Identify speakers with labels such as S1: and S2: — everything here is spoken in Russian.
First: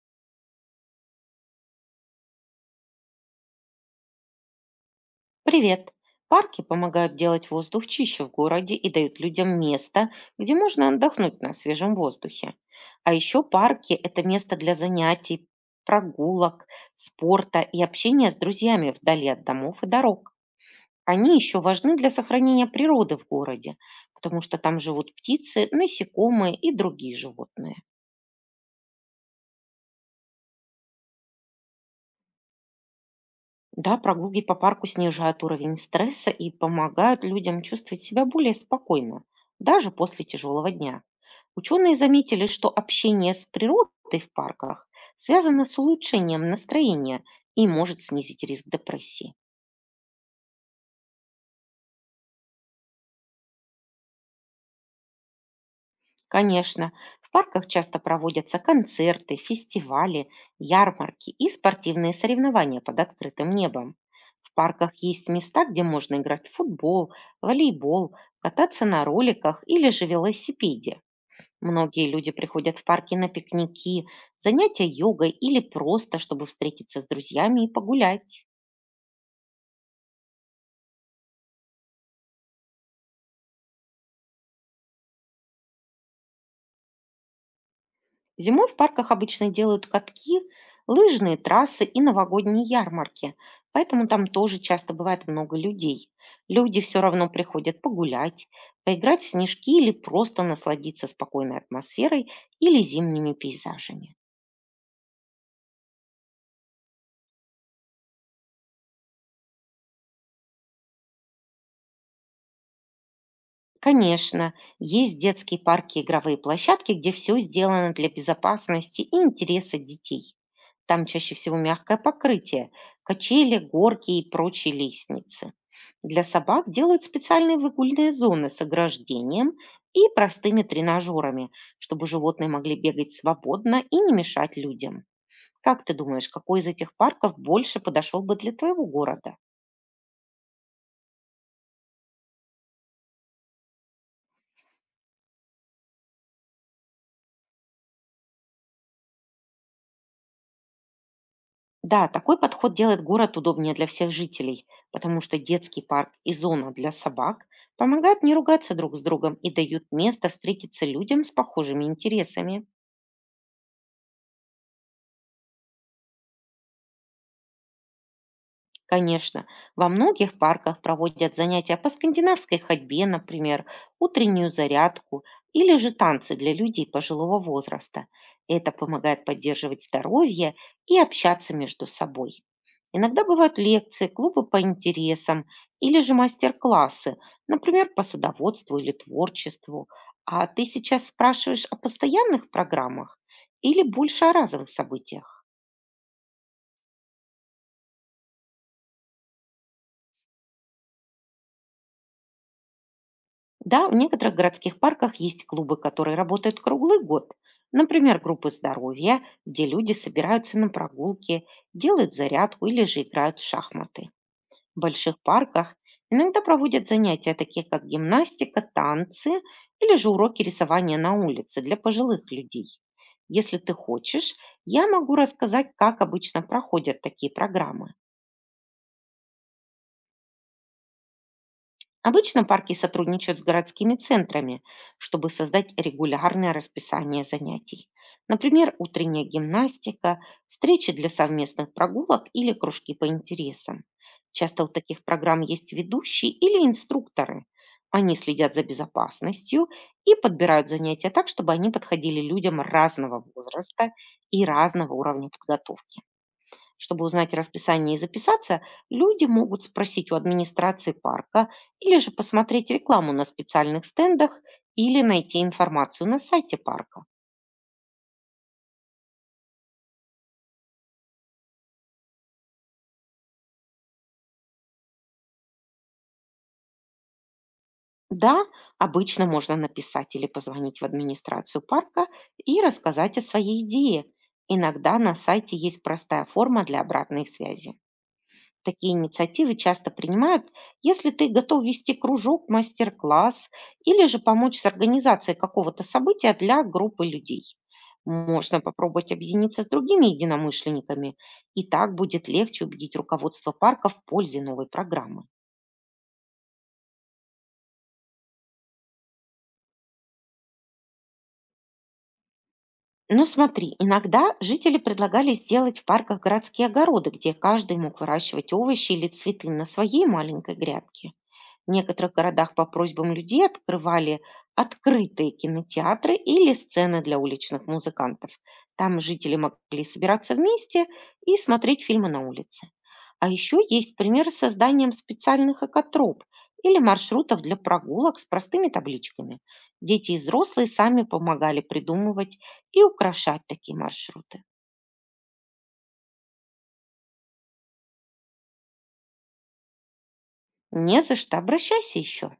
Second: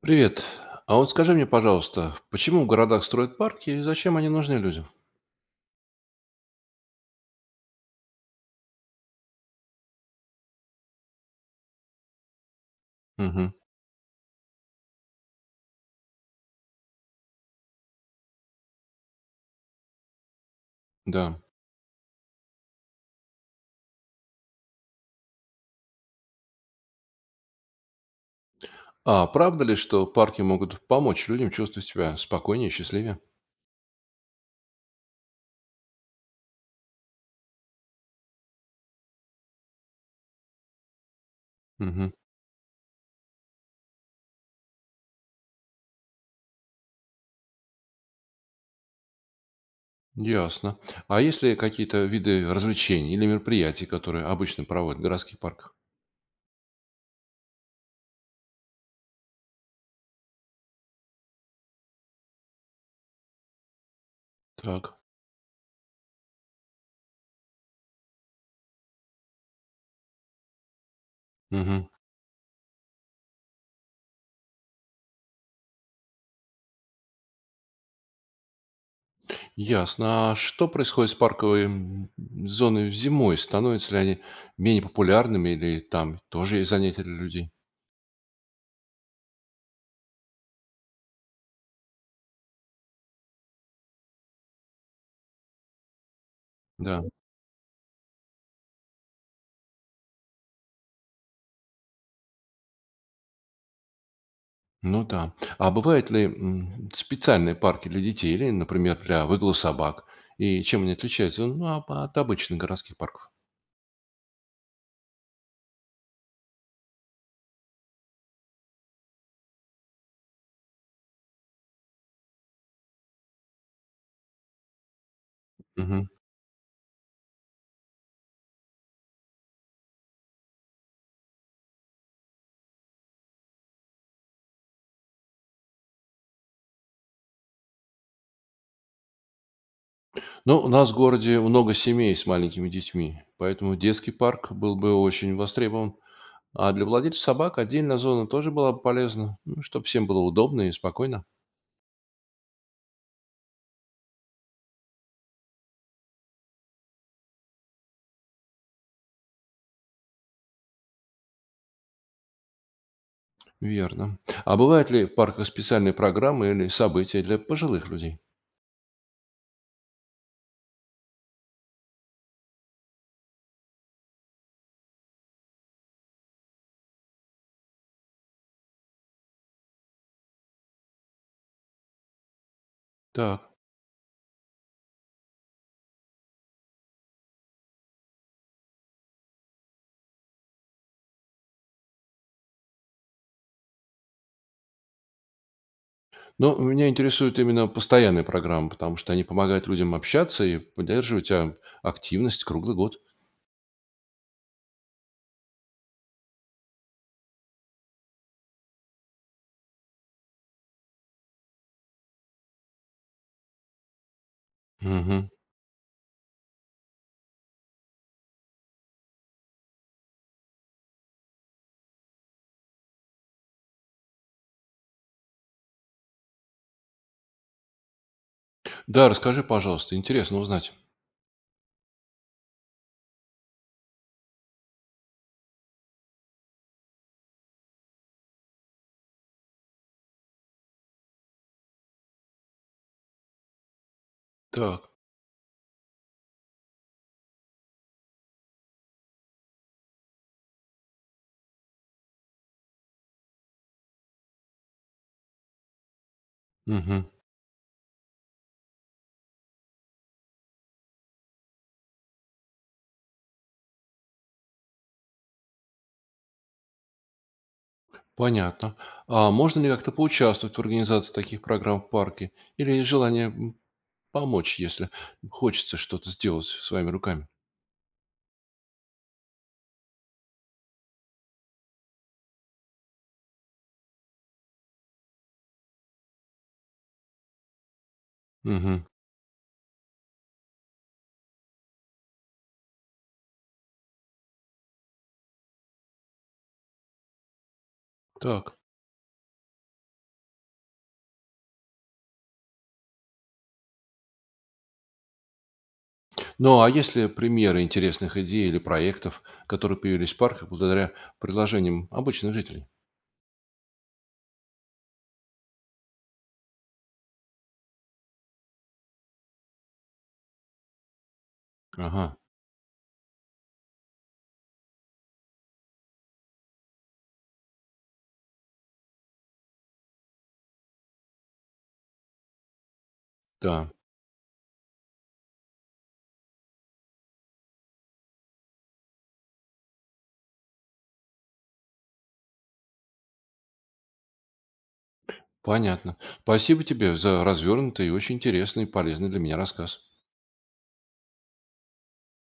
S1: Привет. А вот скажи мне, пожалуйста, почему в городах строят парки и зачем они нужны людям?
S2: Привет! Парки помогают делать воздух чище в городе и дают людям место, где можно отдохнуть на свежем воздухе. А еще
S1: Угу,
S2: парки– это место для занятий, прогулок, спорта и общения с друзьями вдали от домов и дорог. Они
S1: да.
S2: еще важны для сохранения природы в городе, потому что там живут птицы, насекомые и другие животные.
S1: А правда ли, что парки могут помочь людям чувствовать себя спокойнее и счастливее?
S2: Да, прогулки по парку снижают уровень стресса и помогают людям чувствовать себя более спокойно, даже после тяжелого дня. Ученые
S1: Угу,
S2: заметили, что общение с природой в парках связано с улучшением настроения и может снизить риск депрессии.
S1: ясно. А есть ли какие-то виды развлечений или мероприятий, которые обычно проводят в городских парках?
S2: Конечно, в парках часто проводятся концерты, фестивали, ярмарки и спортивные соревнования под открытым небом. В парках
S1: Так.
S2: есть места, где можно играть в футбол, волейбол, кататься на роликах или же велосипеде.
S1: Угу,
S2: Многие люди приходят в парки на пикники, занятия йогой или просто, чтобы встретиться с друзьями и погулять.
S1: ясно. А что происходит с парковой зоной зимой? Становятся ли они менее популярными или там тоже есть занятия для людей?
S2: Зимой в парках обычно делают катки, лыжные трассы и новогодние ярмарки, поэтому там тоже часто бывает много людей. Люди все
S1: Да.
S2: равно приходят погулять, поиграть в снежки или просто насладиться спокойной атмосферой или зимними пейзажами.
S1: Ну да. А бывают ли специальные парки для детей или, например, для выгула собак? И чем они отличаются, ну, от обычных городских парков?
S2: Конечно, есть детские парки и игровые площадки, где все сделано для безопасности и интереса детей. Там чаще всего мягкое покрытие, качели, горки и прочие лестницы.
S1: Мгм.
S2: Для собак делают специальные выгульные зоны с ограждением и простыми тренажерами, чтобы животные могли бегать свободно и не мешать людям. Как ты думаешь, какой из этих парков больше подошел бы для твоего города?
S1: Ну, у нас в городе много семей с маленькими детьми, поэтому детский парк был бы очень востребован. А для владельцев собак отдельная зона тоже была бы полезна, ну, чтобы всем было удобно и спокойно.
S2: Да, такой подход делает город удобнее для всех жителей, потому что детский парк и зона для собак помогают не ругаться друг с другом и дают место встретиться людям с похожими интересами.
S1: Верно. А бывают ли в парках специальные программы или события для пожилых людей?
S2: Конечно, во многих парках проводят занятия по скандинавской ходьбе, например, утреннюю зарядку или же танцы для людей пожилого возраста. Это помогает поддерживать здоровье и общаться между собой. Иногда
S1: Так.
S2: бывают лекции, клубы по интересам или же мастер-классы, например, по садоводству или творчеству. А ты сейчас спрашиваешь о постоянных программах или больше о разовых событиях?
S1: Ну, меня интересует именно постоянная программа, потому что они помогают людям общаться и поддерживать активность круглый год.
S2: Да, в некоторых городских парках есть клубы, которые работают круглый год. Например, группы здоровья, где люди собираются на прогулки, делают зарядку или же играют в шахматы. В больших
S1: Мгм.
S2: парках иногда проводят занятия, такие как гимнастика, танцы или же уроки рисования на улице для пожилых людей. Если ты хочешь, я могу рассказать, как обычно проходят такие программы.
S1: Да, расскажи, пожалуйста, интересно узнать.
S2: Обычно парки сотрудничают с городскими центрами, чтобы создать регулярное расписание занятий. Например, утренняя гимнастика, встречи для совместных прогулок или кружки по интересам. Часто у
S1: Так,
S2: таких программ есть ведущие или инструкторы. Они следят за безопасностью и подбирают занятия так, чтобы они подходили людям разного возраста и разного уровня подготовки. Чтобы
S1: мгм,
S2: узнать расписание и записаться, люди могут спросить у администрации парка или же посмотреть рекламу на специальных стендах или найти информацию на сайте парка.
S1: понятно. А можно ли как-то поучаствовать в организации таких программ в парке? Или есть желание помочь, если хочется что-то сделать своими руками?
S2: Да, обычно можно написать или позвонить в администрацию парка и рассказать о своей идее. Иногда на сайте есть простая форма для обратной связи.
S1: Мгм.
S2: Такие инициативы часто принимают, если ты готов вести кружок, мастер-класс или же помочь с организацией какого-то события для группы людей.
S1: Так.
S2: Можно попробовать объединиться с другими единомышленниками, и так будет легче убедить руководство парка в пользе новой программы.
S1: Ну, а есть ли примеры интересных идей или проектов, которые появились в парках благодаря предложениям обычных жителей?
S2: Но смотри, иногда жители предлагали сделать в парках городские огороды, где каждый мог выращивать овощи или цветы на своей маленькой грядке. В некоторых
S1: Ага,
S2: городах по просьбам людей открывали открытые кинотеатры или сцены для уличных музыкантов. Там жители могли собираться вместе и смотреть фильмы на улице. А еще
S1: так.
S2: есть пример с созданием специальных экотроп или маршрутов для прогулок с простыми табличками. Дети и взрослые сами помогали придумывать и украшать такие маршруты.
S1: Понятно. Спасибо тебе за развернутый и очень интересный и полезный для меня рассказ.
S2: Не за что, обращайся еще.